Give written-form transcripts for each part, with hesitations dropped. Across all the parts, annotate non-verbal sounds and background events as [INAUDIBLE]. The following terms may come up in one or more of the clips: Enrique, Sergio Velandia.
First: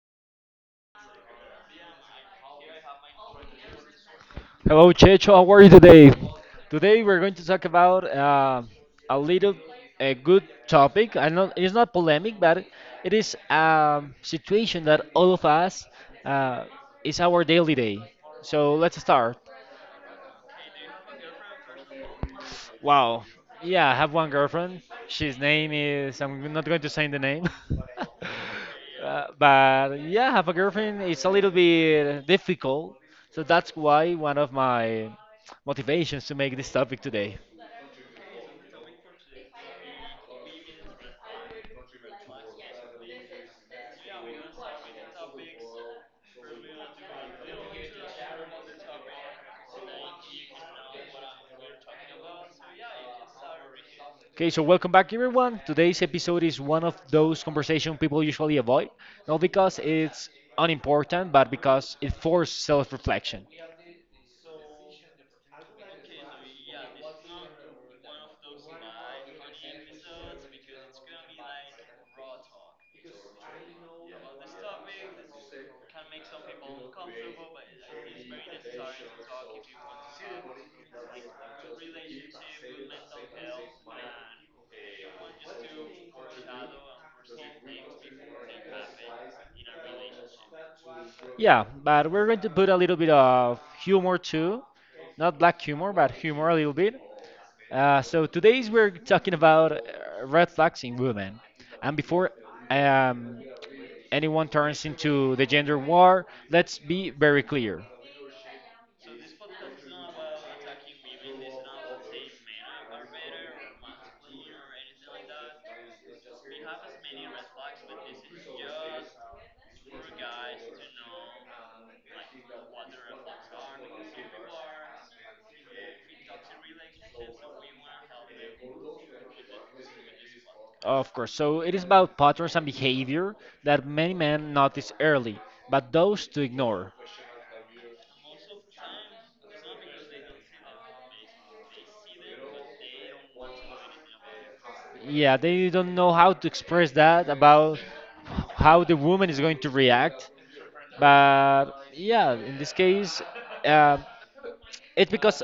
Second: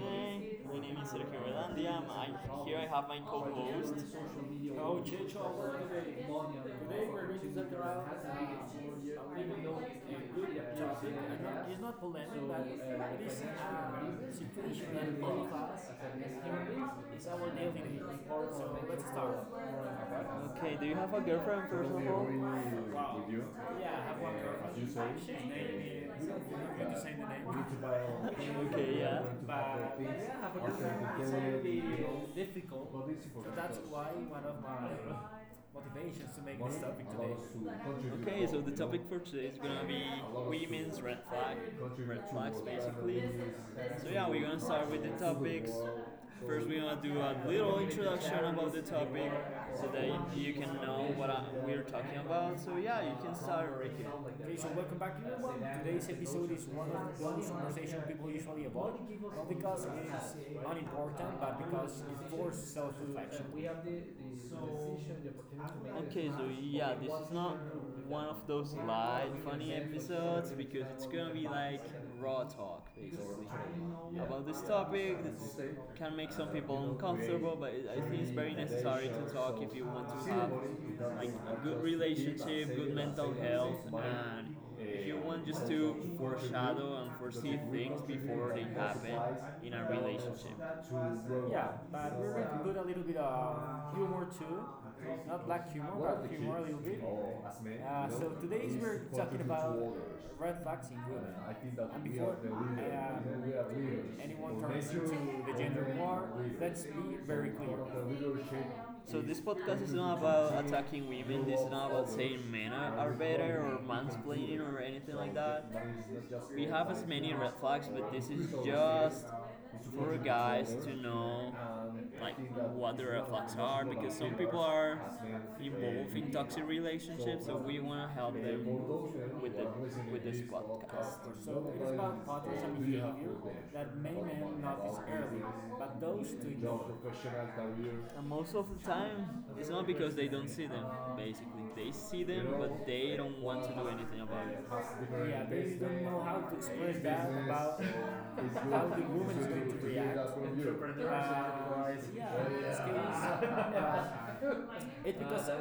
today. My name is Sergio Velandia. Here I have my co-host. Hello, Checho. How are you today? Today we're going to talk about a little a good topic. I know it's not polemic, but it is a situation that all of us uh, is our daily day. So let's start. Okay, do you have a girlfriend first of all? Wow. Wow. Yeah, I [LAUGHS] have one girlfriend. She's name is I'm not going to Okay, say the name. [LAUGHS] Uh, yeah. but yeah, have a girlfriend. It's a little bit Difficult. difficult. So that's why one of my motivations to make this This topic topic today. today. Okay, so the topic for today is gonna be women's red flags basically. So yeah, we're gonna start with the topics. First, we're gonna do a little introduction about the topic so that you can know what we're talking about. So yeah, you can start right here. Okay, Okay, so so welcome welcome back. back, everyone. Today, Today's food episode is is one one of of those those conversation conversation people people usually usually avoid, avoid, not not because because it's it's unimportant, unimportant, but but because because it it forces forces self-reflection. self-reflection. So. Okay, so yeah, this is not one of those light funny episodes because it's gonna be like raw talk basically about this topic that can make some people uncomfortable, but I think it's very necessary to talk if you want to have like a good relationship, good mental health, and if you want just to foreshadow and foresee things before they happen in a relationship. Yeah, Yeah, but we're going to good put a little bit of humor humor too. too, Not not black know humor, what are but about the humor a little bit. humoral. Uh, Uh, so so today today's we're we're talking talking about about red red flags flags in in women. women, And and before, before uh, um, anyone anyone turns turns into into the the gender gender war, war, let's let's be be very very clear. clear. So this podcast is not about attacking women. This is not about saying men are, better or mansplaining or anything so like that. We have as many red flags, but this is just for guys to know like what the red flags are because some people are involved in toxic relationships, so we want to help them with the, with this Of podcast. course. So So it it is is about about patterns patterns and and behavior behavior that that many many men men notice notice early, early, but but those those to to ignore. ignore. And most of the time it's not because they don't see them, basically they see them but they don't want to do anything about it. Yeah, Yeah, they they don't don't know how to express. express that about how the woman is going to [LAUGHS] [LAUGHS] [LAUGHS] [LAUGHS] [LAUGHS] [LAUGHS] react. [LAUGHS] [LAUGHS] But yeah, in this case, Yeah. [LAUGHS] uh, It's it's because because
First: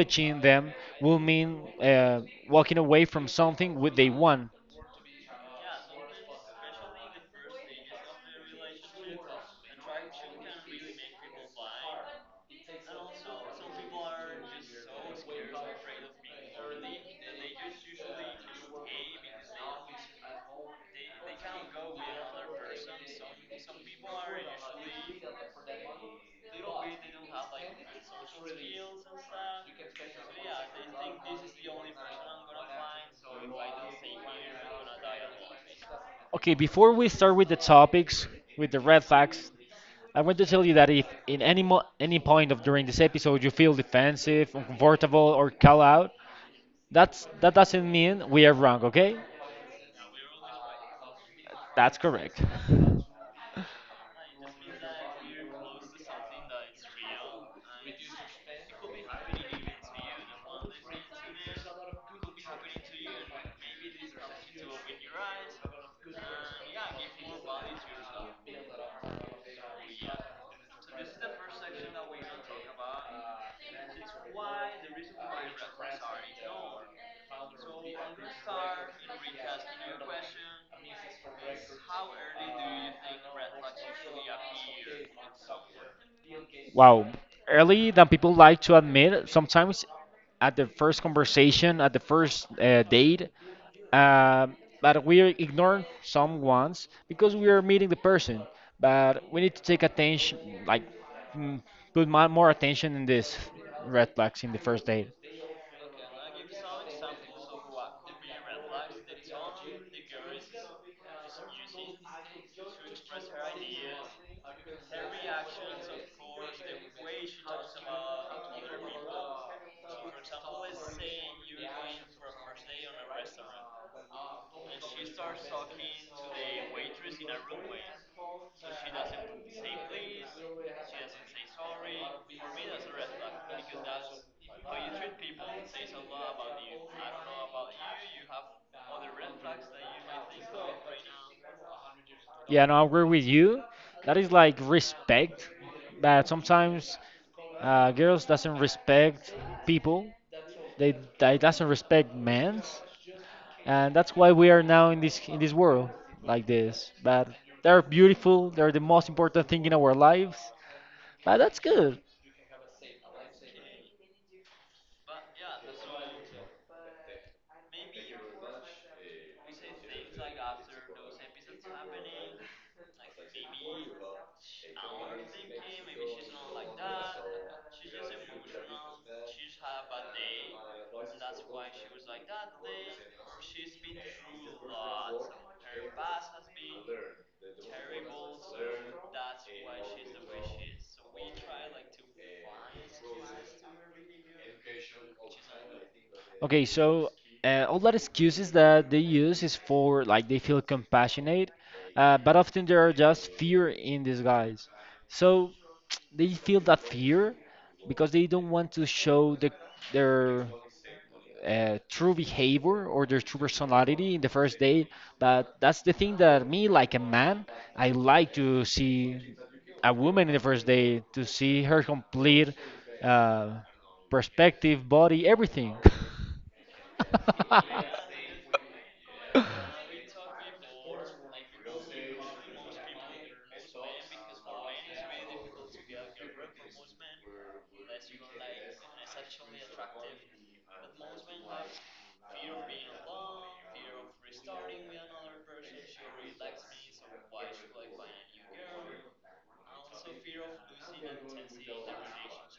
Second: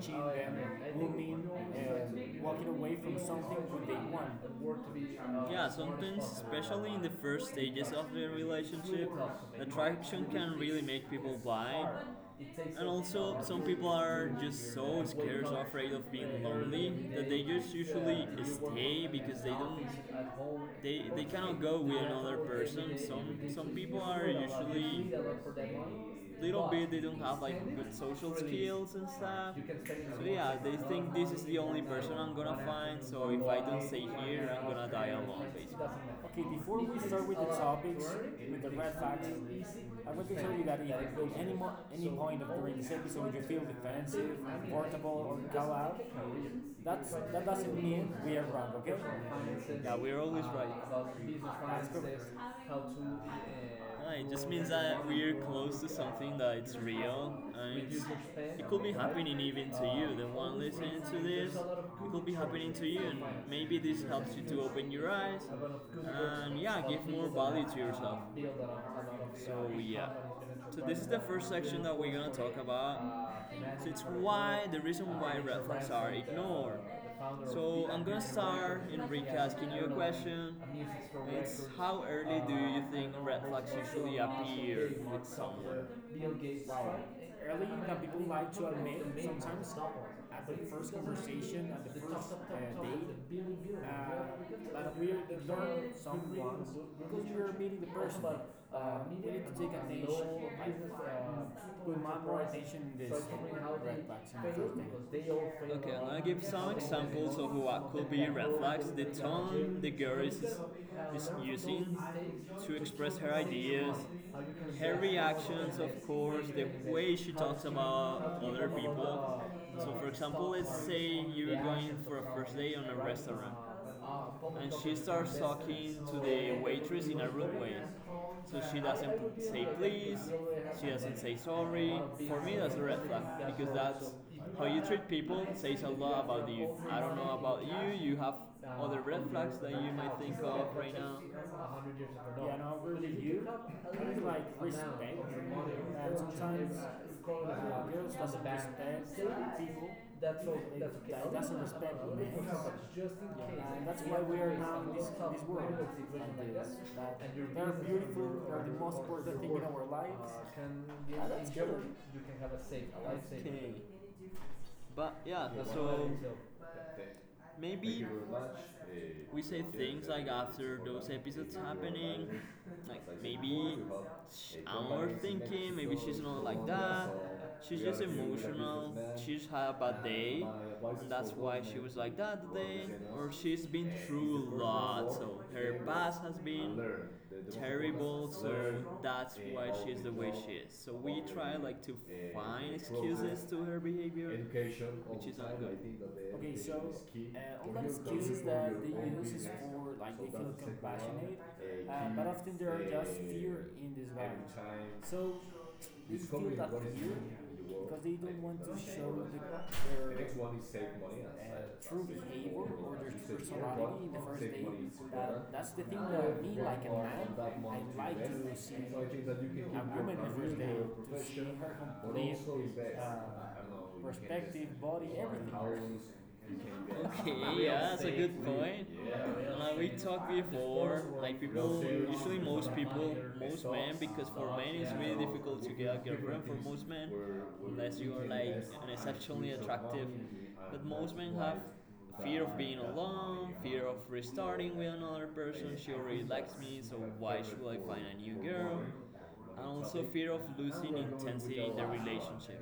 she them and will mean women walking walking away from from some. something what they want. Yeah, sometimes, especially in the first stages of the relationship, attraction can really make people blind. And also, some people are just so scared or afraid of being lonely that they just usually stay because they don't, they cannot go with another person. Some people are usually little bit, they don't have like good social skills and stuff. So yeah, they think this is the only person I'm gonna find. So if I don't stay here, I'm gonna die alone, basically. Okay, Okay, before before we we start start with the with the topics, topics, with with the the red red flags, flags, I I want want to to tell tell you you that if in any point of during this episode you feel defensive, that. uncomfortable, or call out, That's that's that that doesn't doesn't mean mean we. we are wrong. Okay, Yeah, we're always right. that's correct. No, it just means that we're close to something that it's real, and it could be happening even to you. The one listening to this, it could be happening to you, and maybe this helps you to open your eyes and, yeah, give more value to yourself. So yeah. So this is the first section that we're gonna talk about. So it's why, the reason why red flags are ignored. So I'm gonna start, Enrique, asking you a question. It's how early do you think red flags usually appear with someone? Wow, Early early than people like To to admit admit. sometimes Sometimes at at the the first first conversation. conversation, at the first date, uh, but uh, we ignore some some ones because we are meeting the like. person. But we need to take attention, like mm, Sure. Uh, more attention in this red flags in the first date. Okay, and I give some examples of what could be red flags: the tone the girl is using to express her ideas, her reactions, of course, the way she talks about other people. So, for example, let's say you're going for a first date on a restaurant and she starts talking to the waitress in a rude way. So she doesn't say please, she doesn't say sorry. For me, that's a red flag because that's how you treat people says a lot about you. I don't know about you. You have other red flags that you might think of right now. Yeah, no, I agree with Yeah, you. no, I That think is like like respect, respect, but and sometimes it's called girls girls doesn't doesn't respect respect people. people. That's all. They, That's okay. That they doesn't doesn't respect respect women. men, Just in case. Yeah, and and that's that's why why we we are are now now in in this, this in this this world. Like world like this. But that, they are they're beautiful, beautiful. they are They're the the most most important important thing thing in in our our lives. lives. But that's good. You can have a safe, a life safe. Okay, but yeah, so maybe. We say things like after those episodes happening, like maybe I'm overthinking. Maybe she's not like that. She's just emotional. She's had a bad day. And that's why she was like that today. Or she's been through a lot. So her past has been terrible. So that's why she's the way she is. So we try like to find excuses to her behavior, which is not good. Okay, Okay, so so key uh, all that excuses excuses that that they use is is for like they feel compassionate, uh, but often there are just fear. fear in disguise. So So [TSK] you, it's they probably feel that what that is fear, fear because they because they don't don't want to want to show what- show the, the, The their the next their one is save money, and true true behavior behavior or or their their true, said, yeah, true personality, well, personality the in the first first save day. date. That, But that's that's the the thing thing that that me, me, like a like a man, man, I I month like like to to see. So see a a woman woman your the in the first first day to see date to profession, see her her complete, complete uh, uh, perspective, perspective, body, body, everything. everything. Okay, yeah, that's a good point. Yeah. Like we talked before, like people, usually most people, most men, because for men it's really difficult to get a girlfriend for most men, [LAUGHS] unless you are like an exceptionally attractive. But most men have fear of being alone, fear of restarting with another person. She already likes me, so why should I find a new girl? And also fear of losing intensity in the relationship.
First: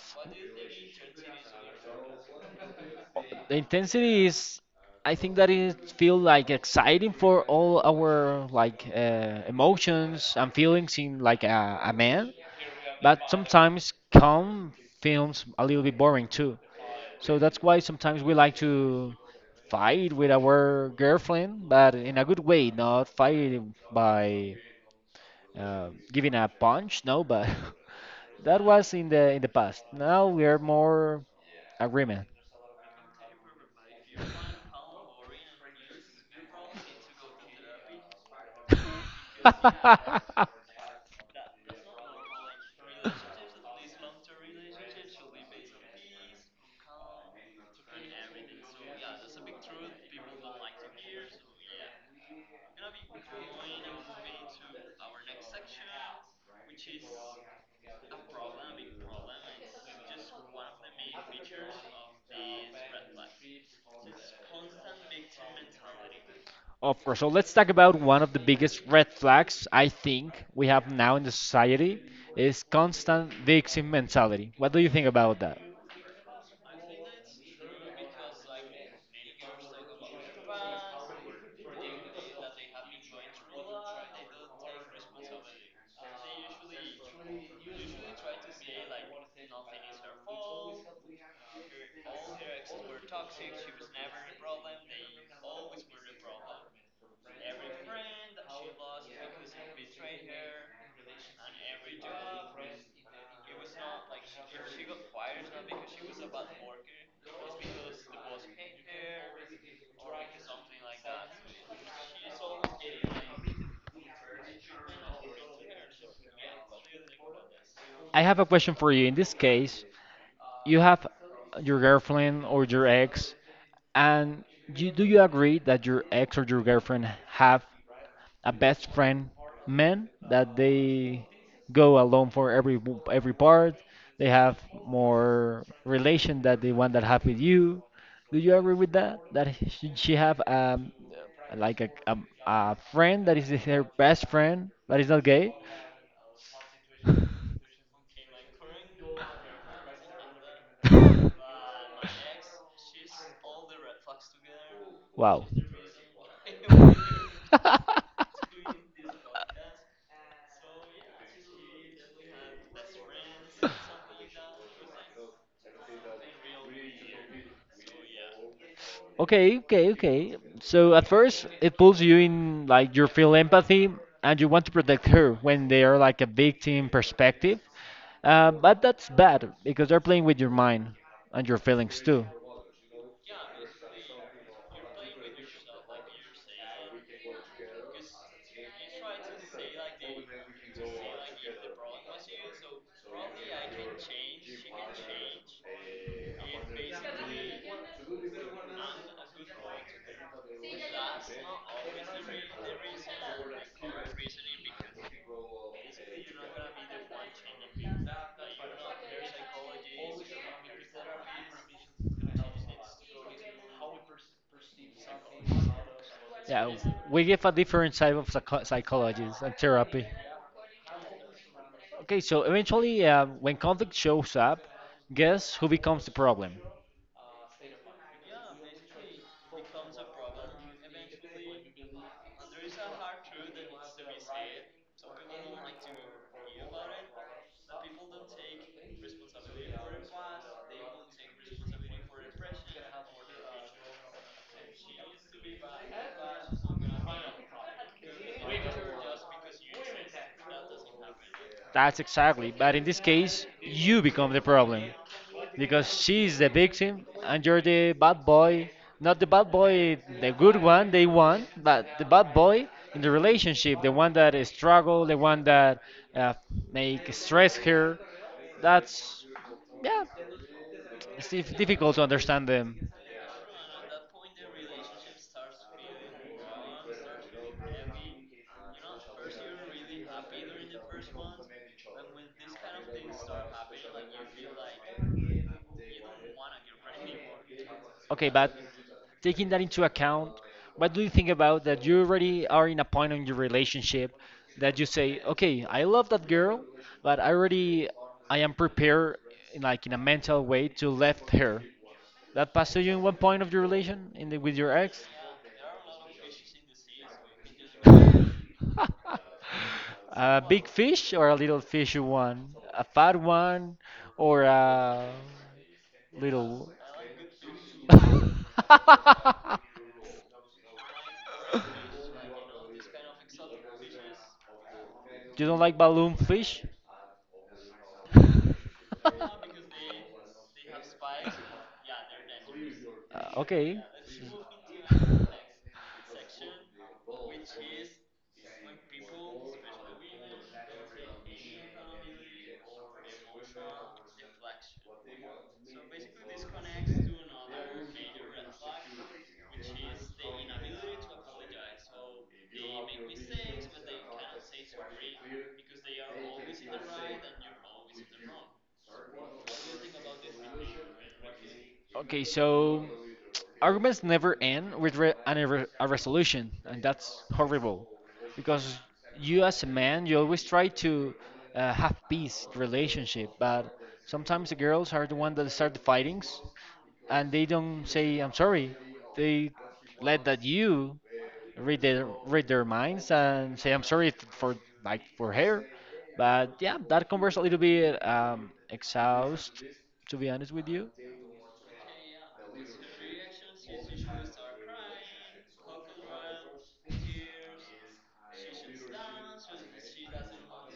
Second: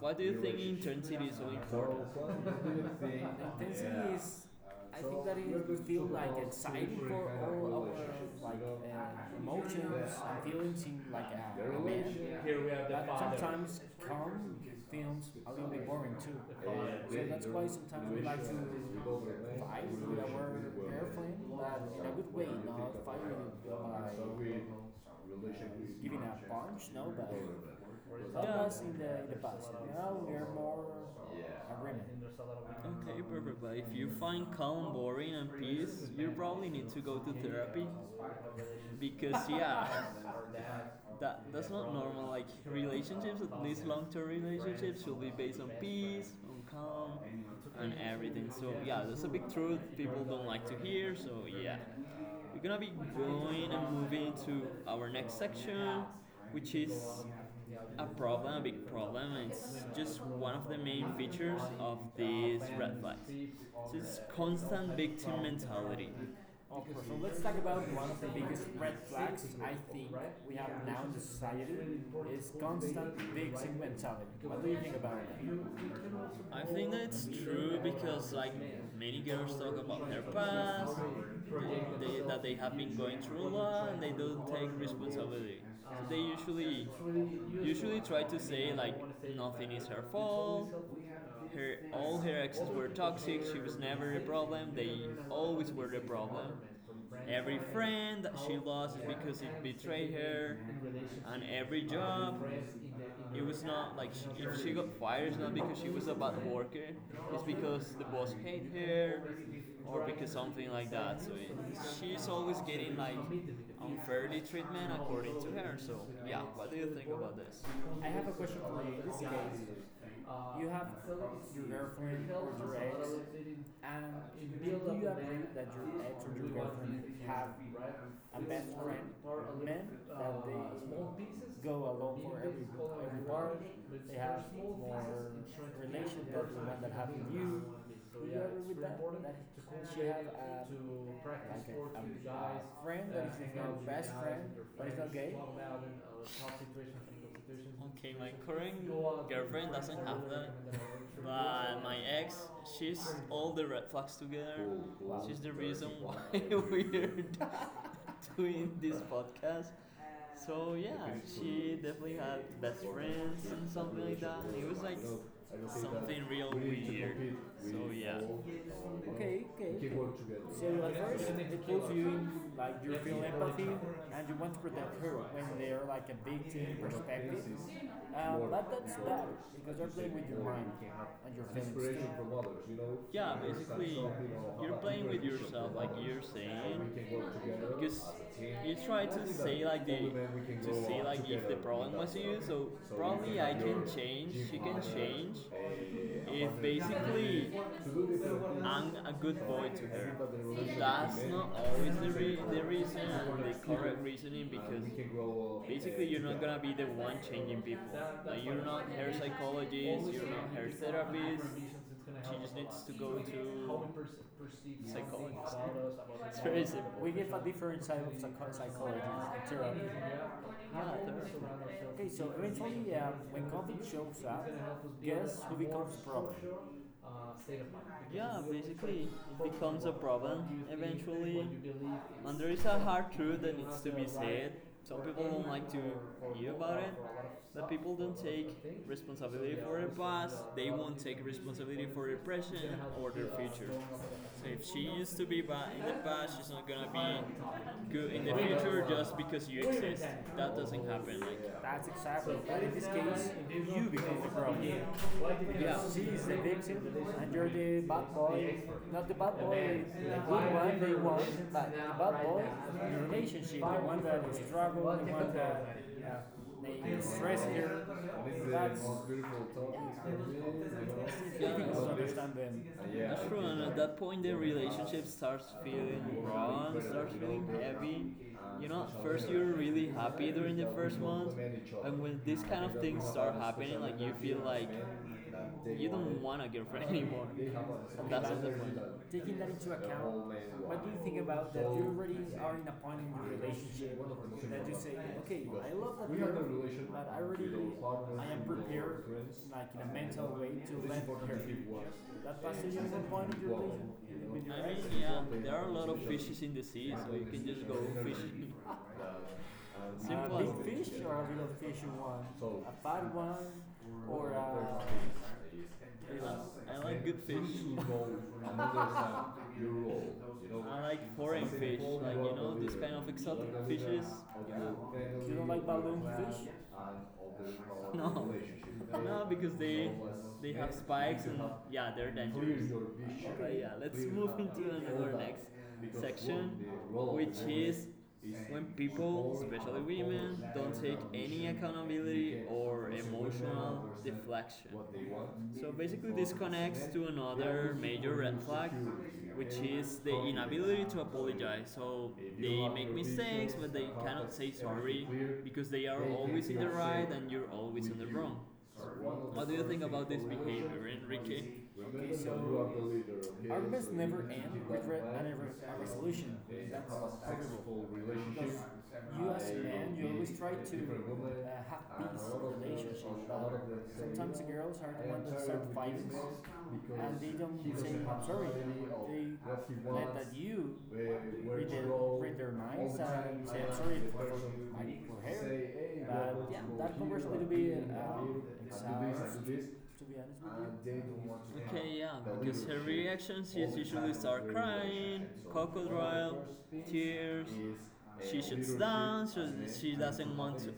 Why do you think intensity is so important? [LAUGHS] The Intensity intensity is, is, I I think think that that it is it still feel like exciting for for all all our our like emotions emotions and and feelings in like a feelings. man, Here we have the but sometimes calm calm films a films little a bit little bit boring too. boring too. So that's, So that's sometimes why we sometimes like we like to fight with fight our with word our girlfriend, but that in a good way, not fight by by giving up, giving a no, punch. but No, but help [LAUGHS] that us in was in the, you the past. know, Now we are more Yeah. agreement. Okay, perfect. But if you find calm boring and peace, you probably need to go to therapy [LAUGHS] because yeah, [LAUGHS] that's not normal. Like relationships, at least long-term relationships, should be based on peace, on calm, and everything. So yeah, that's a big truth people don't like to hear. So yeah. We're gonna be going and moving to our next section, which is a problem, a big problem, and it's just one of the main features of these red flags. So it's constant victim mentality. Of course. So let's talk about one of the Because biggest red red flags, flags I I think think we have we have now in the society society is is constant constant fixing victim mentality. mentality. What do you What do you think think about about it? that? I think that's true because like many girls talk about their past, that they have been going through a lot, and they don't take responsibility. So they usually try to say like nothing is her fault. Her, all her exes were toxic. She was never the problem. They always were the problem. Every friend that she lost is because it betrayed her. And every job, it was not like if she got fired, it's not because she was a bad worker. It's because the boss hate her, or because something like that. So she's always getting like unfairly treatment according to her. So yeah, what do you think about this? I I have. A, have a question for you. In this case, you you have have your your girlfriend or your ex, very, and you, and do you you agree that your ex or your girlfriend have have a a best best friend friend. Men men that they that go go up, alone for every part. they They have have more more relation. relation that the one that have with you. Do you Yeah. agree with that? That should She she had have to like a practice guy a friend that is her best friend that is not gay? about in a tough situation from constitution. Okay, my current girlfriend doesn't have that, [LAUGHS] but my ex, she's all the red flags together. She's Wow. the reason why [LAUGHS] we [LAUGHS] are doing this podcast. So yeah, she definitely had best friends and something like that. It was like something real weird. So yeah. Okay, Okay, okay, okay. So so at first, it pulls you in, like you like, you feel feel empathy empathy and you and you want want for to them protect hurt her when when they're they are like like a a big team victim perspective. perspective. But But that's that's bad bad because you're because they're playing playing with your with your mind mind and your and your feelings feelings. too. From others. Yeah, basically, you're playing with yourself, like you're saying. Because you try to say like the to see like if the problem was you, so probably I can change, she can change. If basically I'm a good boy to her, that's not always the reason, the correct reasoning, because basically you're not gonna be the one changing people. Like you're not hair psychologist, you're not hair therapist. She just needs to go to psychologist. [LAUGHS] It's very Yeah, simple. We we give a give a different different side of type of psychology, psychology like and therapy. therapy. Yeah, therapy. Okay, Okay, so so eventually, eventually, when when COVID conflict shows gonna up, help us be Gas guess who becomes becomes the problem. problem? uh, state of mind. Yeah, basically it becomes a problem eventually. And there is a hard truth that needs to be said. Right. Some people don't like to hear about it, but people don't take responsibility for their past, they won't take responsibility for their present or their future. So if she used to be bad in the past, she's not gonna be good in the future just because you exist. That doesn't happen. Like That's That's exactly. exactly. But in But in this this case, case, you you become the become the problem. problem because Because she's the she's the victim victim, and you're and you're the the bad bad boy. boy. Not the Not the bad bad boy, boy, the good the good one, they one they want, want, but the but the bad bad boy, boy the in the relationship, the relationship, the one one that that struggles, struggle, the the one one that. that Yeah. uh, I make stress stress here. her. It's most That's beautiful topics yeah. for me. It's you know. Yeah, difficult to understand understand them. them. Yeah. That's true, and at that point the relationship starts feeling wrong, starts feeling heavy. You know, first you're really happy during the first month, and when these kind of things start happening, like you feel like you don't want a girlfriend [LAUGHS] anymore. And that's Okay, the but point. Taking that taking that into into account, account, what do what you do you think think about about your that you already are in a point in your relationship? relationship that you say, I okay, I love, love that girl, you," but I, but I I am am prepared in Nike. like in a mental way to That left her. with That passed to you in 1 point of your relation in your. the, I with your mean, ex? yeah, there are a lot of fishes in the sea, so you can just go. [LAUGHS] A [LAUGHS] Simple. big fish Sure. or a little fishy one? A fat one Or or I a little like good fish. [LAUGHS] [LAUGHS] I like foreign fish, like you know, this kind of exotic fishes. You You don't don't like like own balloon fish? fish? No. No, because they have spikes and yeah, they're dangerous. [LAUGHS] But yeah, Okay. let's move into another next [LAUGHS] section, which is when people, especially women, don't take any accountability or emotional deflection. So basically, this connects to another major red flag, which is the inability to apologize. So they make mistakes, but they cannot say sorry because they are always in the right and you're always in the wrong. What do you think about this behavior, Enrique? Okay, so Okay, so leader, okay? Our lists, so arguments never end never keep end with with re an, a that a re- a resolution. resolution, Okay, and that's possible. A that's terrible. horrible because You as you, a as a man, you man, you always try always to, try to have have peace in peace lot relationship. relationship, but Sometimes the sometimes the girls are girls the are the ones one that that start of start the fighting, fightings, and they and they don't say don't I'm say I'm sorry. sorry. They They let let that that you you read their, read read their their minds minds and say and I'm say I'm sorry the sorry for for person my like equal for her. hey. But But yeah, yeah, that that conversation converse a and will little be and bit exhaust, to be to be honest with honest you. with and you. They don't want to. Okay, yeah, have because her reactions all is usually start crying, relation. So crocodile, tears. She shuts down, so she doesn't want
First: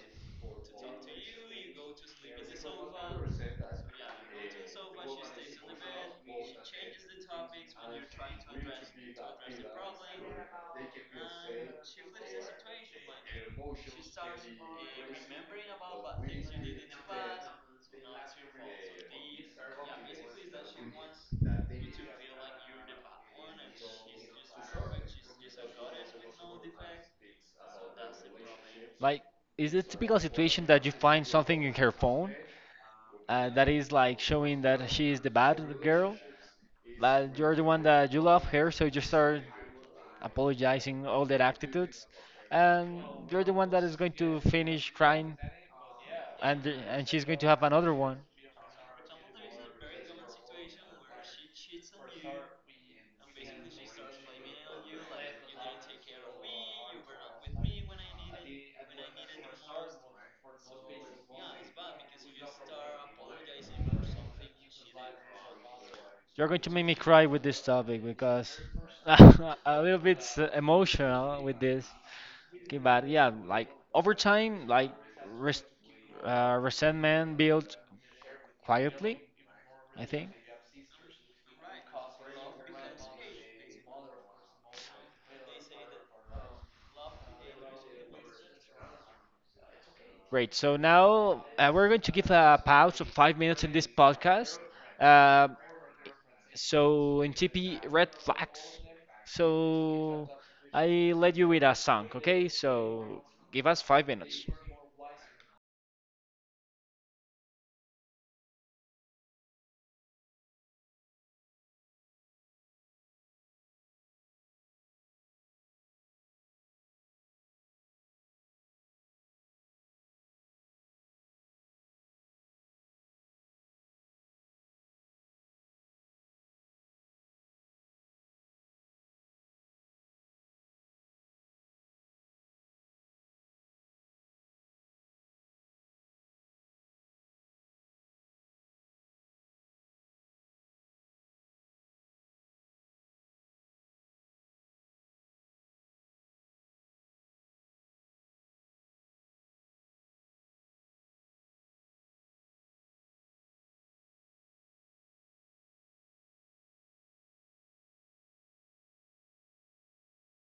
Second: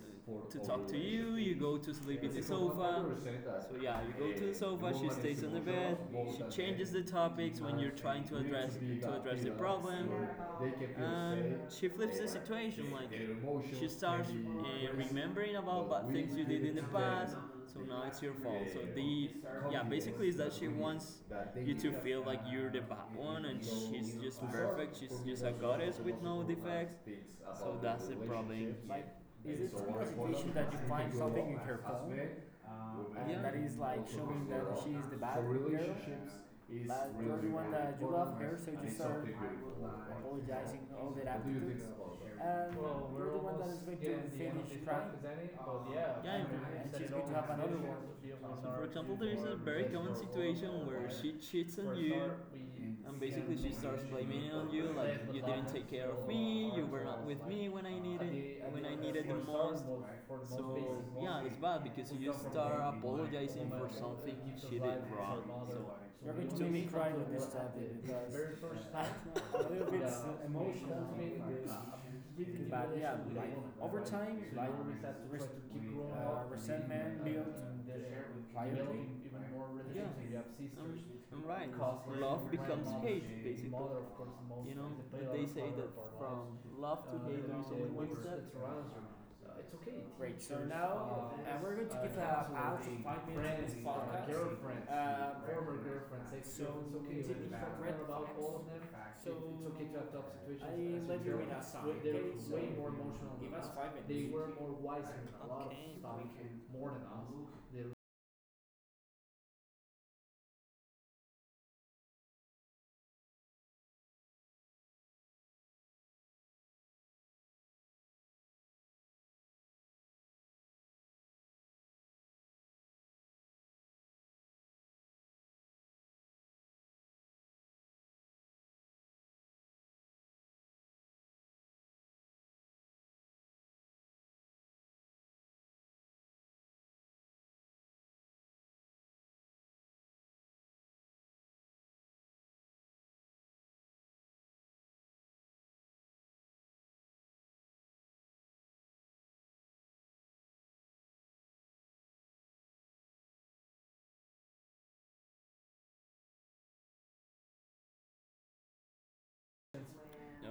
to talk to you, you go to sleep in the Yes, sofa. So yeah, you go to the sofa, she stays on the bed, she changes the topics when you're trying to address the problem. So and she flips the situation, like she starts remembering about bad things you did in the past, so now it's your fault. So the yeah, basically is that she wants you to feel like you're the bad one and she's just perfect. She's just a goddess with no defects. So that's the problem. Like, Like, is it is the some typical presentation situation that you that you find find something something in her phone and Yeah, that that is is like like showing that showing she that is she the is the bad So girl, bad girl, relationships is but you but really the you're the one one that you that you love, love you. her, so It's you start apologizing all that all their do attitudes, attitudes, and and well, you're we're the you're one the that one is almost that going is going getting to to the finish destruct crying, yeah. Yeah, and and she's going she's to going have to have an, another one. so for example, there is a very common situation where she cheats on you, and basically she starts blaming it on you, like you didn't take care of me, you were not with me when I needed the most. So yeah, it's bad because you start apologizing for something she did wrong. So you're going You're to going make to me make me cry with cry this with this topic topic because because [LAUGHS] a a little bit little bit [LAUGHS] emotional, emotional with this. [LAUGHS] Okay, but but yeah, yeah, like like over over time, like time, like res- resentment resentment built built. quietly. Quietly, I think. Yeah, I'm, right. Love becomes hate, basically. You know, they say that from love to hate there is step. It's okay. Great. Great. So now we're going to give a pause of 5 minutes in this podcast. Um so So, in TP Red Flags. so So I I led you let with a us. song, okay? So Give give us us five 5 minutes. minutes. Okay. More wise. A lot of stuff more than us. They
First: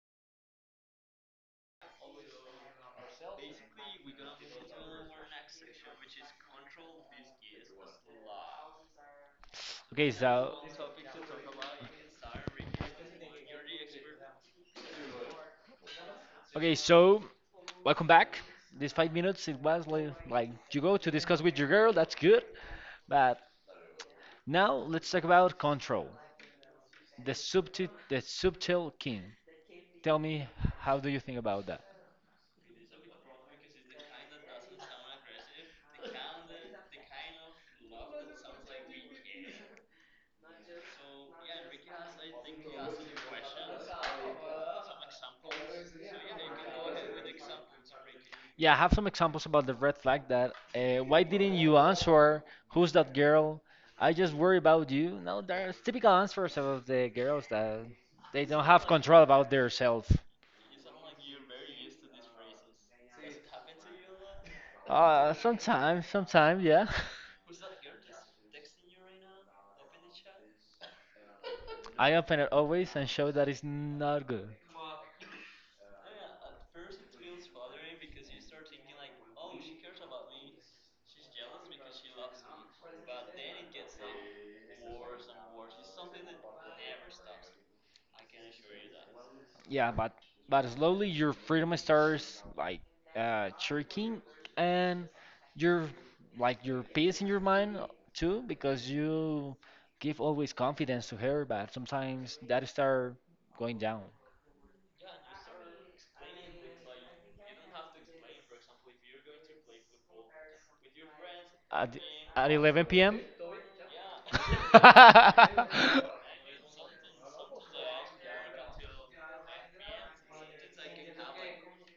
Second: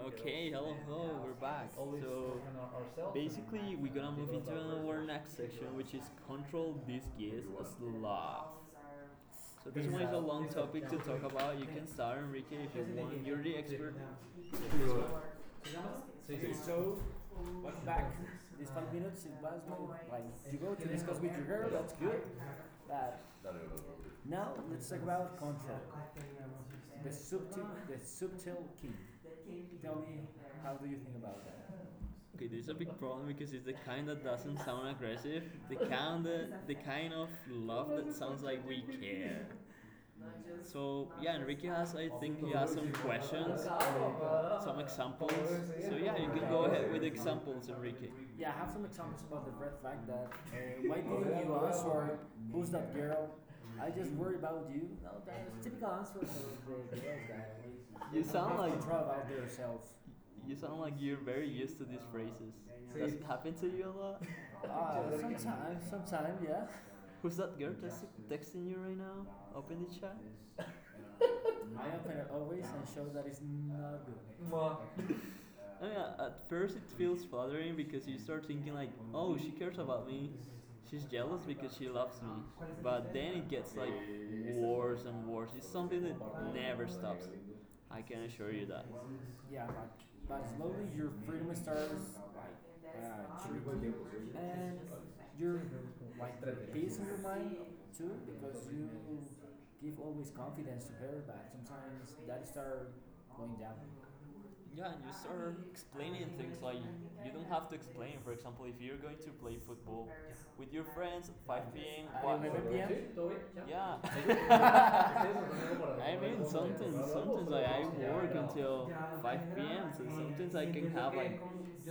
Okay, hello, hello, we're back. So basically, we're gonna move into our next section, which is control these gears sloth. So this one Okay, is a so long topic to talk about. You can start, Enrique, if you- are the expert. okay, So, so welcome back. this These five five minutes minutes it was was more like like you go you to go to discuss with discuss your with your girl, girl, that's that's good, good. but But now now let's talk about control. the The super, subtil, the the super. subtle king. Tell Tell me, me, how do how you do you think think about about that? that? Okay, there's a big problem because it's the kind that doesn't sound aggressive. The kind that, the kind of love that sounds like we care. So yeah, Enrique has I think he has some questions, some examples. Yeah, Have I some have some examples examples about the about the red red flag flag that that you why didn't you ask or answer? Who's that girl? girl? I I just just worry worry about. about you. No, there's typical answers of the girls that You they don't sound like have control about themselves. Self. it happened to you a lot. Uh, sometimes, Yeah, yeah. who's that girl texting you right now? I [LAUGHS] I open open it it always and show that always. it's not good. At first it feels flattering because thinking like she cares, she's jealous because she loves me, but then it gets like worse and worse, it's something that never stops, I can assure you that. Yeah, Yeah, but but slowly slowly your your freedom freedom starts starts like shrinking, shrinking and and you're your like like your peace in peace your in your mind mind too, too because because you you give give always always confidence to confidence to her. her But but sometimes sometimes that that start start going going down. down. Yeah, and you start explaining things like you don't have to explain. For example, if you're going to play football with your friends, 5 At, p.m., at what- 11 p.m. 11 p.m. Sí, Yeah. [LAUGHS] I [LAUGHS] mean, sometimes, sometimes like I work until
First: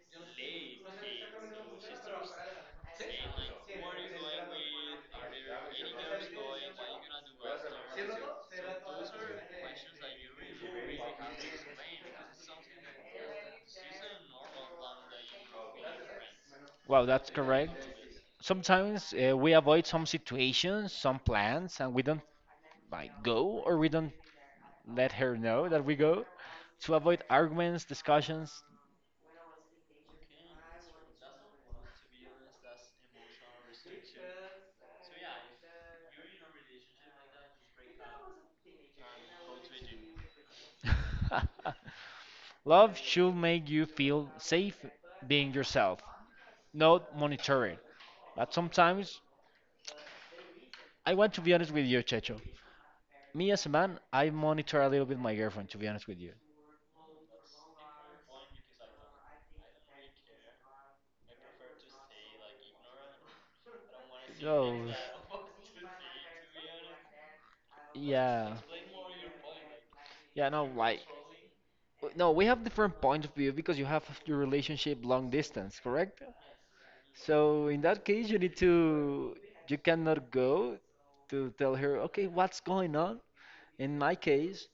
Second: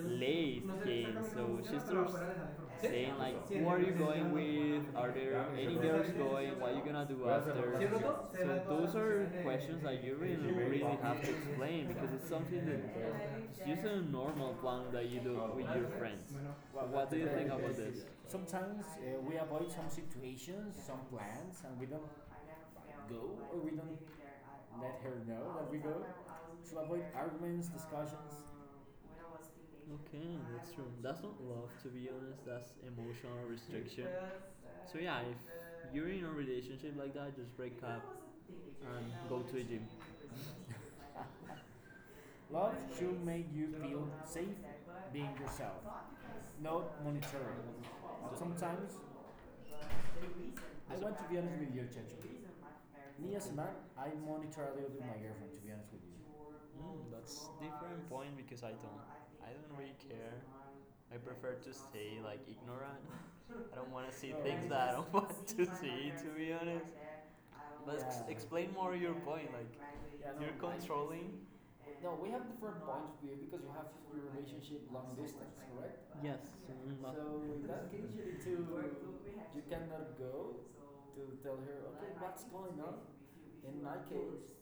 late, saying like, there do after? You explain. Just a normal plan that you do with Wow, What do that's think about correct. this? Sometimes Sometimes we we avoid avoid some some situations, situations, some some plans, plans and we and we don't don't like go go or or we we don't don't let let her her know know that that we we go go to to avoid arguments, arguments, discussions. discussions. Okay, that's true. That's not love, to be honest. That's emotional restriction. So yeah, if you're in a relationship like that, just break up and go to a gym. [LAUGHS] Love should Should make make you you feel feel safe, safe being being yourself, not not monitoring. monitoring. But Sometimes, sometimes I I be want honest to be honest with you, Checho. with Me you, as a man, I monitor a already little bit looking at my my girlfriend, girlfriend, to to be be honest honest with with you. you. Mm, that's different point because I don't. I don't really care. I prefer to stay like ignorant. [LAUGHS] I don't want to see No, Oh, things that I don't [LAUGHS] want to see. To be honest, but Yeah. yeah, Explain more your point. Like yeah, no, like, controlling. no, No, we we have have different different point points of of view view because because you you have have your your relationship relationship long long distance, distance, correct? correct? Yes. Mm, so So in in that that case, case, you you need need to to, you you cannot cannot go go to to tell tell her, her, okay, okay, what's what's going going on? on? In my case,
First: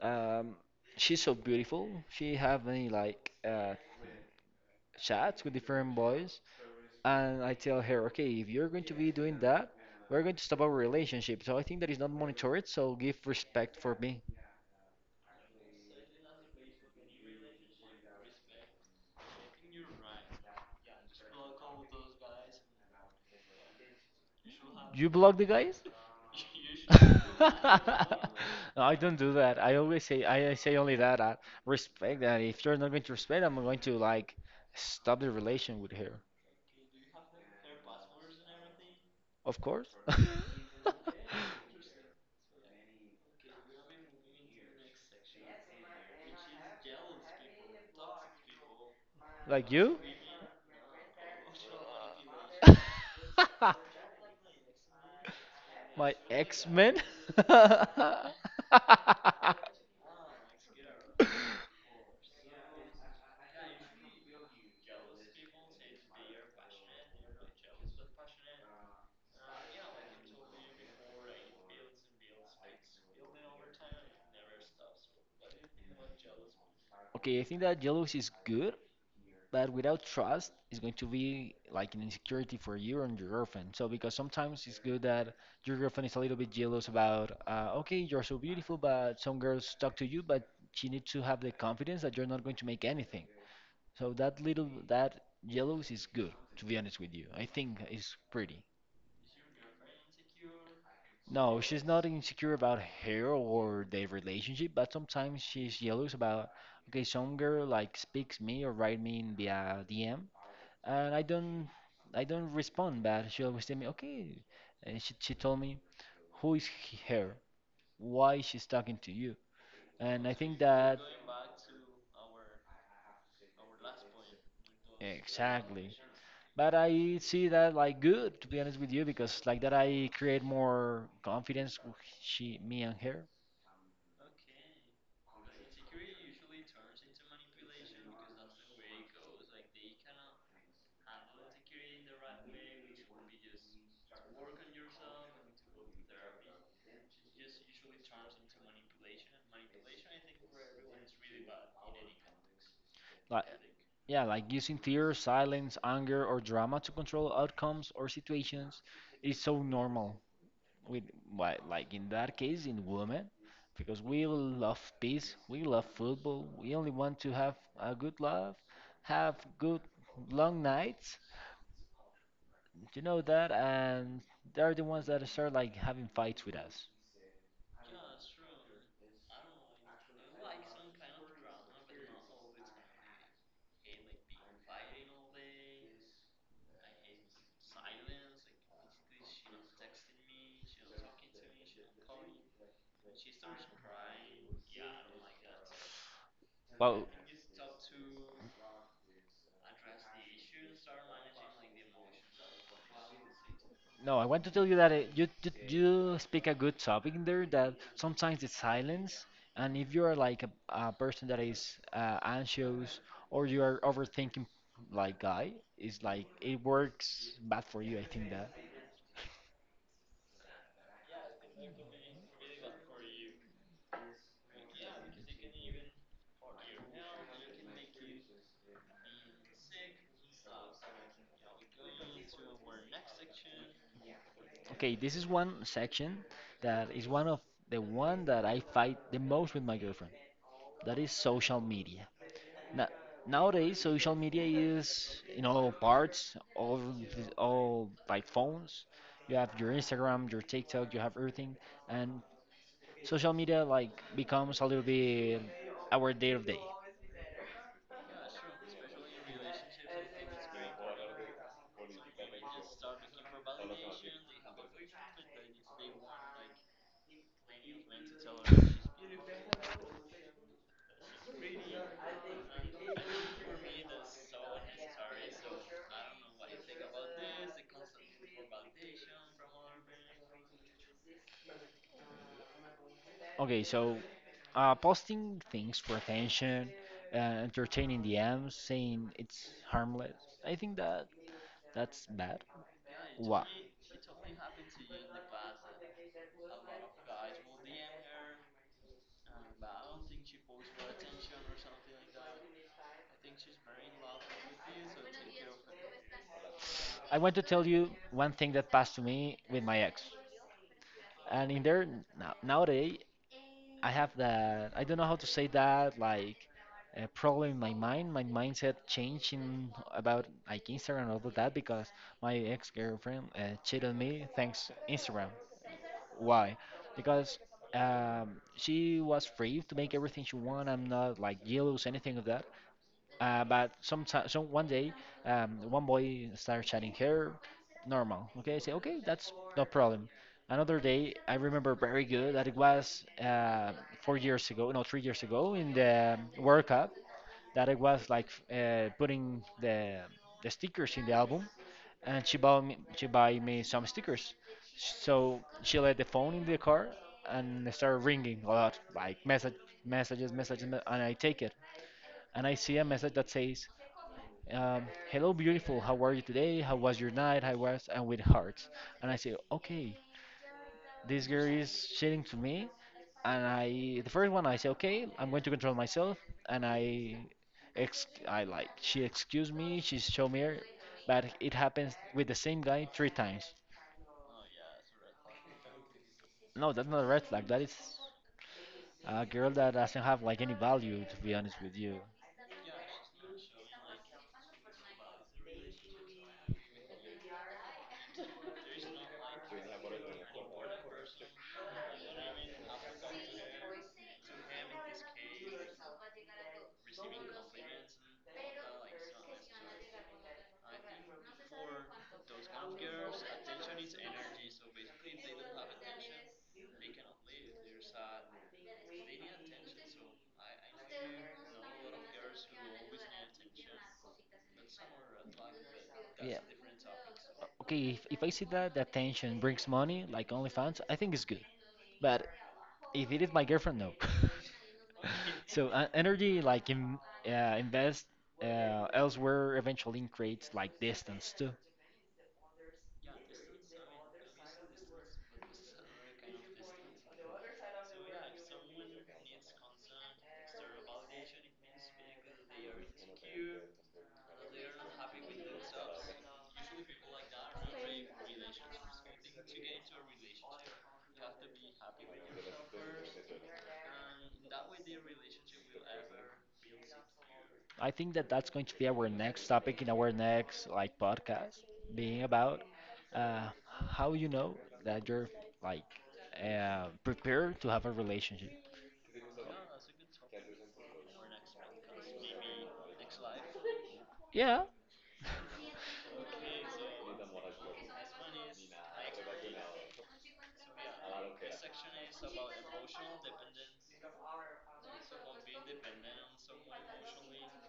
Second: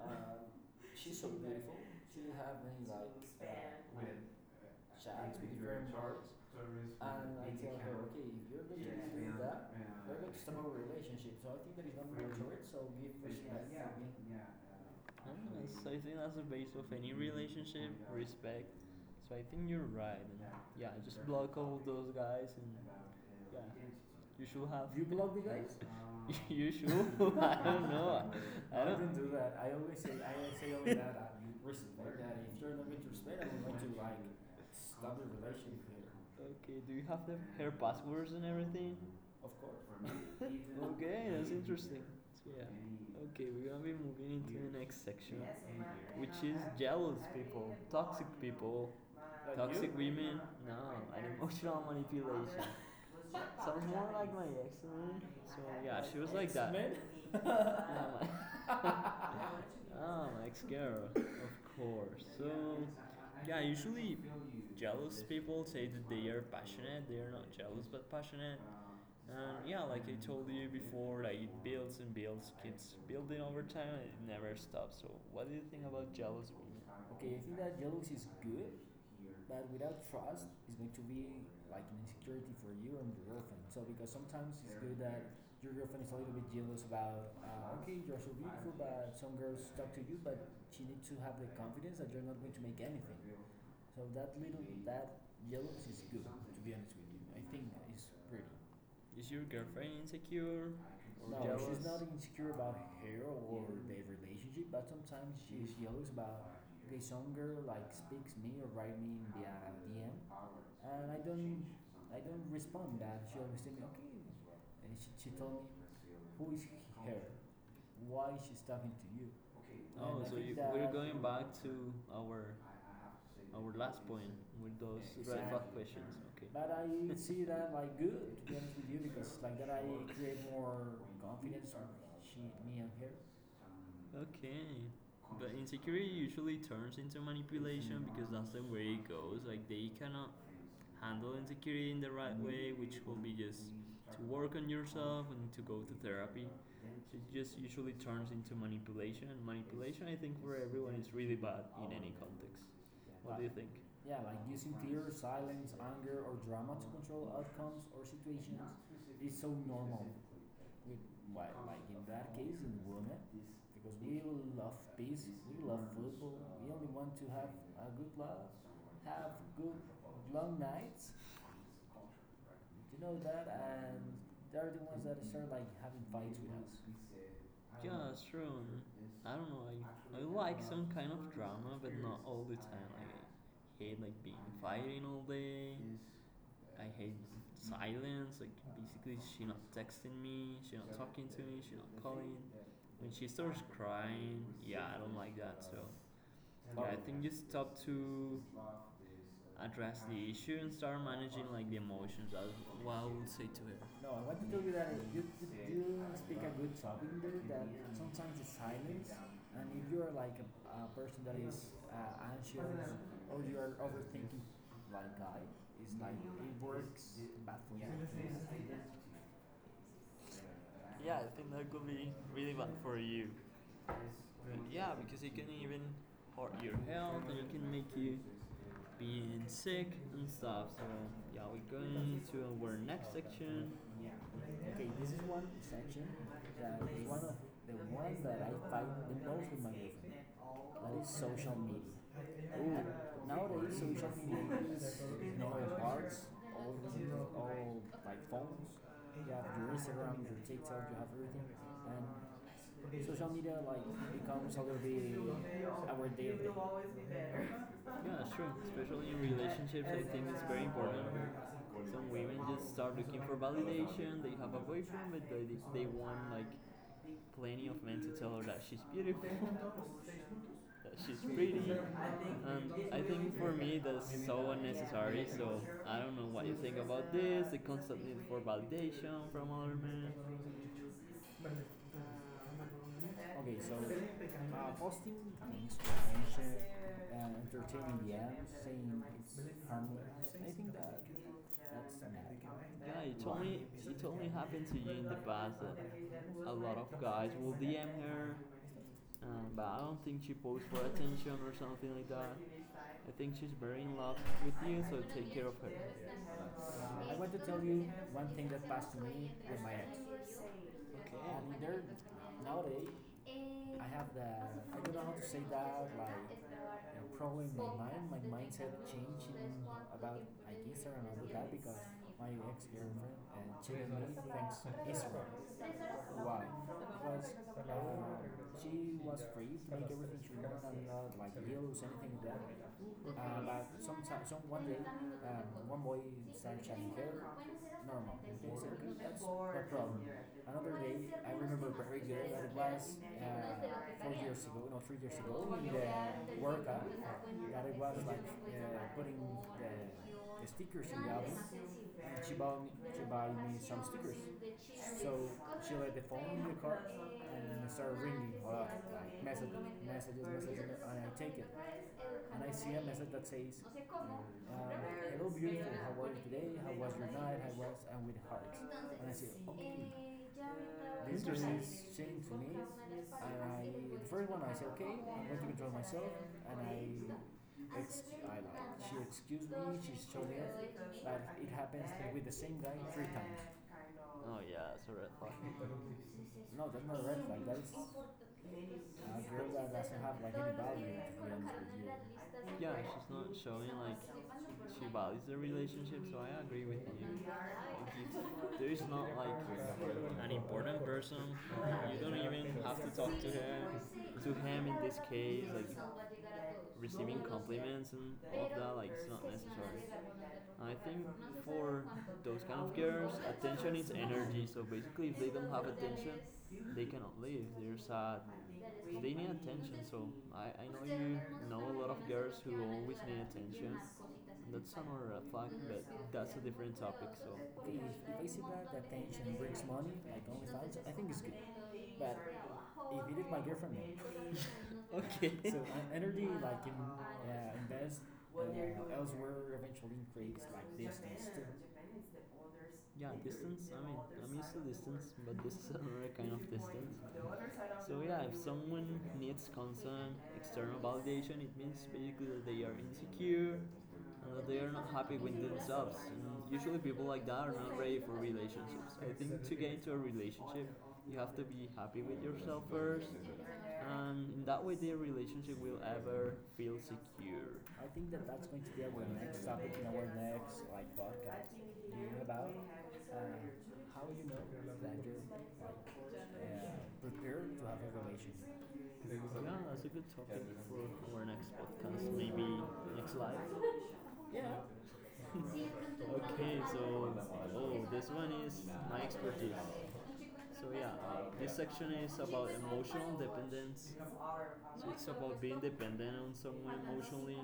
um, she's so beautiful. She have many And like chats with different boys, and I tell her, okay, if you're going to be doing that, we're going to stop our relationship. So I think that is not monitored. So give respect for me. I think that's a basic spec. So I think you're right. Those guys and you have You You block the guys? you issue. [LAUGHS] [LAUGHS] I [LAUGHS] No, I don't don't do that. I always say I say think only that that I [LAUGHS] respect that. If you're not going to respect, I'm going to like stop the relation with her. Okay, do you have person everything? Of course. [LAUGHS] So, yeah. Okay, we're gonna be moving into the next section, yes, which is jealous people, toxic people, like Like toxic you? you? Women, no, and emotional manipulation. [LAUGHS] [LAUGHS] Sounds more like my ex, man. So yeah, My she was like that. [LAUGHS] [LAUGHS] X-Men? X-Men? Yeah, my, [LAUGHS] [LAUGHS] ah, my ex-girl, of course. They are not jealous but passionate. Told you before, like it builds and builds, keeps building over time, and it never stops. So, what do you think about jealous women? Okay, Okay, I I think think that that jealousy is is good, good, but but without it's trust, it's going going to to be be like like an insecurity insecurity for for you you and and your your girlfriend. girlfriend. So because Sometimes sometimes it's good that you're your girlfriend is a little bit jealous about, like, okay, you're so so beautiful, beautiful, but but some girls talk to you, but she needs it's to have the confidence that you're not going going to to make make anything. anything. So So that little I that yes good, jealous is good, to to be be honest honest with with you. you. I I think think it's it's pretty. pretty. Is your girlfriend insecure or No, No, jealous? she's She's not not insecure insecure about about her her or the. or their relationship, but Sometimes sometimes she's she's yeah, jealous about, okay, some girl like speaks speaks me me or or write write me me in in the via DM. DM, And and I I don't don't respond respond, back. but I she always say, tell me, okay, okay, I and should she change told me, who who is her? Why is she's talking talking to to you. you? Oh, And and I so you, think we're that going back to our last point with those red flag. Exactly. Right back exactly. questions. Okay. But But I I [LAUGHS] see see that that to like good to be be honest honest with with you you because because like like that that I I create create more more confidence confidence with with she, she, me, me, and and her. her. Okay. But insecurity usually turns into manipulation because that's the way it goes. Like they cannot handle insecurity in the right way, which will be just work on yourself and to go to therapy. So it just usually turns into manipulation, and manipulation, I think, everyone is really bad. Like, What do you think? yeah, Yeah, like like using fear, silence, anger, or drama to control outcomes comes or or she situations is so normal with white like in that case in women. women because we People love love peace, peace. we love football, we We only want want to to have a good love love, have good good long long nights, nights. you know Just that, and they're the ones that start like like having having fights with us. That's true. Don't know. I kind of hate like being all day, silence, like texting me. She, Well, shouldn't. She doesn't say to her. No, I No. want to I tell you that you speak a good good topic in talking there. there. That sometimes Sometimes it's it's silence, silent. and if If you are you're like like a a person that is anxious or you are overthinking, like guy, guy, it's it's like it works not bad bad for for you. I you. think that. Yeah, I think that could be really bad for you because it can even hurt you. Being sick and stuff. So yeah, we're going to our next section. Okay, this This is is one one section section that that is is one one, of the the one one that that I I fight fight the most most with with my my girlfriend. girlfriend. That That is is social social media. media. Na- Nowadays, Nowadays, social media is in all all cards, parts, all all, all all by like phones, phones. You have your Instagram, your TikTok, TikTok, you you have have everything. everything, And and social media media like like becomes becomes a a little little bit bit our our day of daily. day. Yeah, that's true. Especially in relationships, I some women just start looking for validation. They have a boyfriend, but they want like plenty of men to tell her that she's beautiful, that she's pretty. I don't know about this. They constantly look for validation from other. Okay, Okay, so so posting things things for for attention, friendship and entertaining entertaining yeah, app, DMs, saying saying it's it's harmless. I think that that's that's bad. Wow. happened to you in the past. A lot of guys will DM her. But I don't think she posed for attention or something like that. I think she's very in love with you, so take care of her. I I want want to to tell tell you you what one thing that passed happened to to me me with with my my ex. ex. Okay, And in there, nowadays, nowadays, I, I have that, I I don't don't know know how how to to say say that, goodbye. like, a And problem probably in my my mind. mind, my My mindset mindset changing changing about about, I like, guess Instagram I and all remember of that that because because my my friend ex-girlfriend cheated cheated on me me thanks thanks to Instagram. Instagram. Why? Why? Because Because she she used was free to to make make everything everything she she want. I'm wanted not, like, jealous, anything anything of that. there. But some sometimes, some some one one day, day, one one boy boy started started chatting shedding hair, her, normal. normal. And Okay, I say okay, like that's that's no no problem. problem. Another Another day, day, I I remember remember a girl very good that it was was 4 years ago, no, three years years ago ago in in the the World workout Cup that that it it was was like like putting putting the, the the stickers stickers in in the the album album, and and she she bought buy me me some some stickers, stickers. so So she she left let the the phone in phone the in the car car and and it it started started ringing ringing a a lot, like like messages messages and and I I take take it it and and I I see see a a message message that that says says um, hello hello beautiful, beautiful, how how are are you you today, today, how how was was your your night, night, how how was, was, and and with with hearts. hearts. And And I I say, say, okay, okay, this this girl is is cheating saying to to me. me. And I I, the first first, one I say, okay, okay, I'm going to control myself. myself. And And I I ex I like, she like, excuse excused me, me, she she showed me her, says, but it happens happens with with the the same guy guy three three times. times. Oh yeah, it's a red flag. [LAUGHS] It's No, that's not a a red red flag, flag. That that is is not like any a girl that doesn't have value, to like be any value, to honest be honest with with you. you. Yeah, she's not showing like she values the relationship, so I agree with you. There is not like an important person, you don't even have to talk to her, to him in this case. Like receiving compliments and all of that, like it's not necessary. I think for those kind of girls, attention is energy. So basically, if they don't have attention, they cannot live. They're sad. They need attention. So I know you know a lot of girls who always need attention. That's another red flag, but Yeah. that's a different topic. So okay, If, if if I they see see that that the attention attention brings brings money, money, like like OnlyFans, I I think think it's it's good. good. But But if if it is my it's different, girlfriend, [LAUGHS] no. [LAUGHS] no. Okay, So so energy, energy, like like in, in, wow, yeah, invest invest. What they're, yeah, doing elsewhere, eventually potential creates increase because like like distance distance too. Japan, too. Japan, is the others. Yeah, distance. I mean, I'm used to distance, but this is another kind of distance. So yeah, if someone needs constant external validation, it means basically that they are insecure and that they are not happy with themselves. And usually people like that are not ready for relationships. I think to get into a relationship, you have to be happy with yourself first, and in that way, the relationship will ever feel secure. I think I that think that's that going to that's be going to our be our next next topic in topic our in our next like next podcast, podcast, being being about about uh, how you how you know know that that you're you're like like uh, prepared to prepared have a to have a relationship. relation. Yeah, that's a good topic for our next podcast, maybe next live. Yeah. [LAUGHS] Okay, so oh, this one is my expertise. So yeah, this section is about emotional dependence. So it's about being dependent on someone emotionally.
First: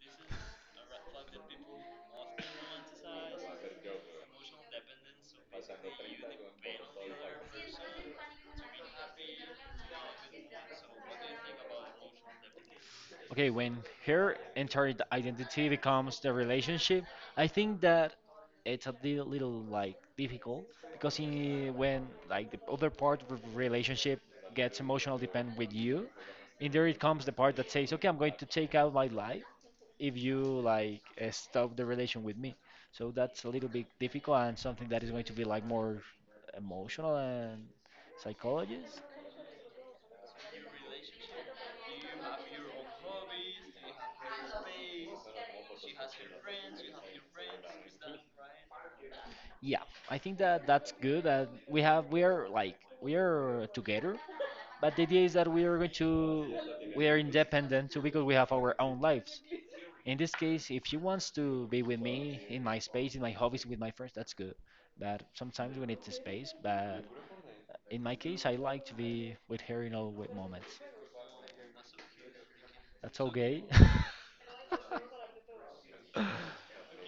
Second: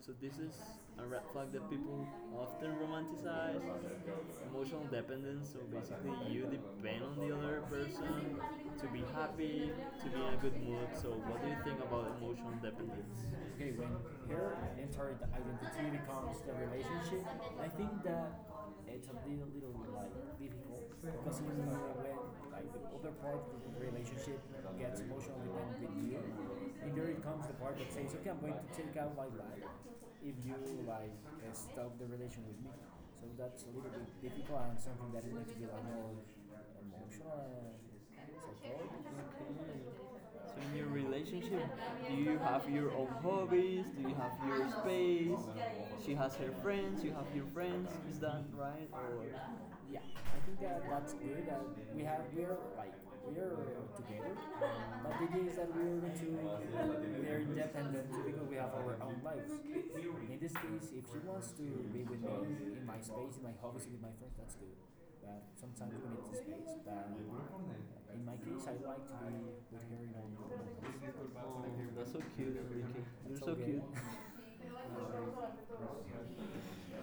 So this is a red flag that people often romanticize. Emotional dependence. So basically, you depend on the other person to be happy, to be in a good mood. So what do you think about emotional dependence? Okay, Okay, when when her her entire entire identity identity becomes the becomes the relationship, relationship, I think that that it's a it's a little, little little like like difficult difficult because because when when like the like the other other part of part the of the relationship relationship gets gets emotional emotionally depend with linked with you, you, in there and it there it comes the comes the part that part that says, says, okay, I'm "Okay, I'm going to going take to out my have my life life if if you you like like stop the stop the relation with relation with me. me." So So that's a that's little a bit little bit difficult difficult and and something that is going to be to be like, like more so emotional and okay. psychologist. So in your relationship, do you have your own hobbies, your space? She has her friends, you have your friends. Is that right? Yeah, Yeah, I think I think that that that's that's good. That good. we have we are We're like like we we're together. are together, but the idea The is that thing is that we're to we are independent too independent because we have our own own lives. lives. In this case, if she wants to be with me in my space, in my With hobbies, with my friends, my that's friends, good. that's good. But But sometimes comes we need the space space. But that in my case, I like like to be with her in with. all moments. That's You're so okay. okay, cute. [LAUGHS] [LAUGHS]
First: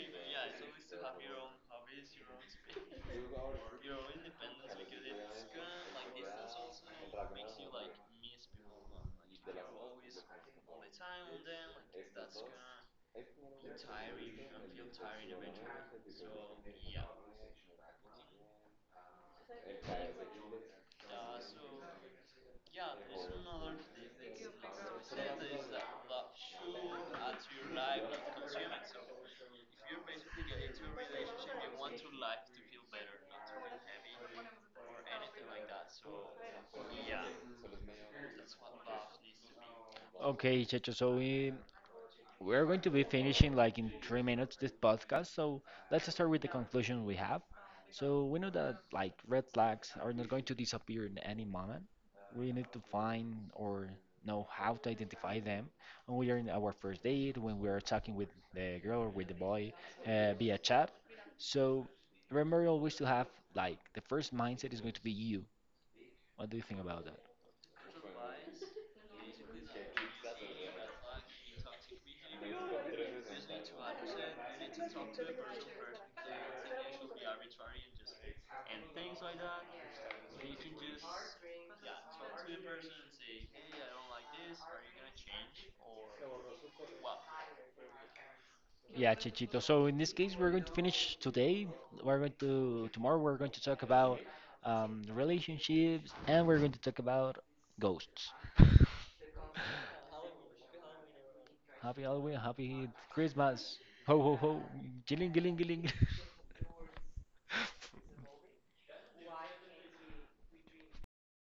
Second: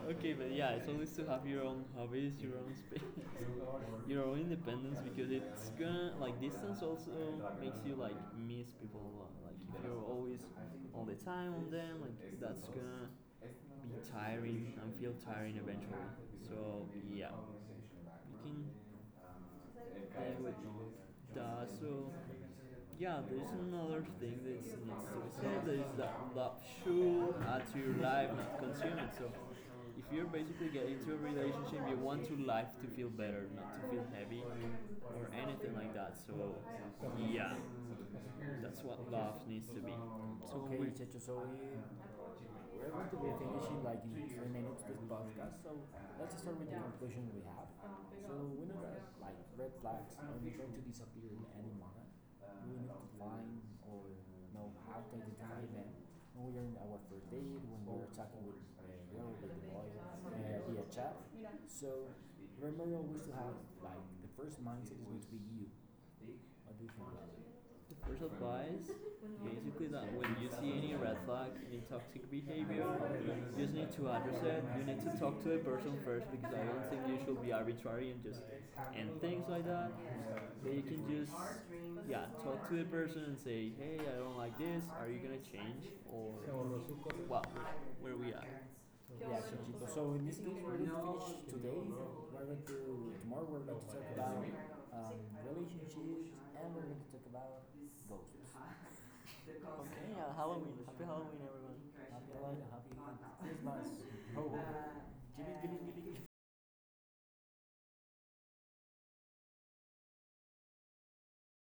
Okay, but you at to have your own hobbies, your own space, your own independent. Miss people a lot, like all the time. Another that, that should add to your life, not consume it. So basically get into your reason to life to feel better, not feel heavy or anything like that. So yeah, that's what love needs to be. So Okay, okay, we, Checho. So We're going to be finishing like in like in, 3 minutes this podcast, so so let's start let's with the we have. conclusion we have. So So we know we that like like red red flags flag are not going to to disappear in disappear in any moment. marijuana We need to find or know how to identify them when we are when in we are in our our first first date, when we are talking with the girl or with the boy, boy via yeah, chat. chat. So So remember always to have like the first first mindset mind is you. going to be you. What do you think about that? First advice, flag, any toxic to person first because it should be arbitrary and just things like that. Yeah, talk to the person and say, hey, I don't like this. Are you gonna change or well, where we are? Yeah, Yeah, Chichito. so, So so in this in this case, case, we're going we're to going to finish finish today. today. We're We're going going to to tomorrow. tomorrow. We're We're going to going to talk talk about about um, relationships. relationships, We're and we're going to going talk to talk about about ghosts. [LAUGHS] okay, yeah, Halloween. Happy Halloween, everyone. Happy Happy Halloween, life, happy happy Christmas. Christmas. Ho ho Oh, give ho, gilling it, gilling give it, gilling. give it. [LAUGHS]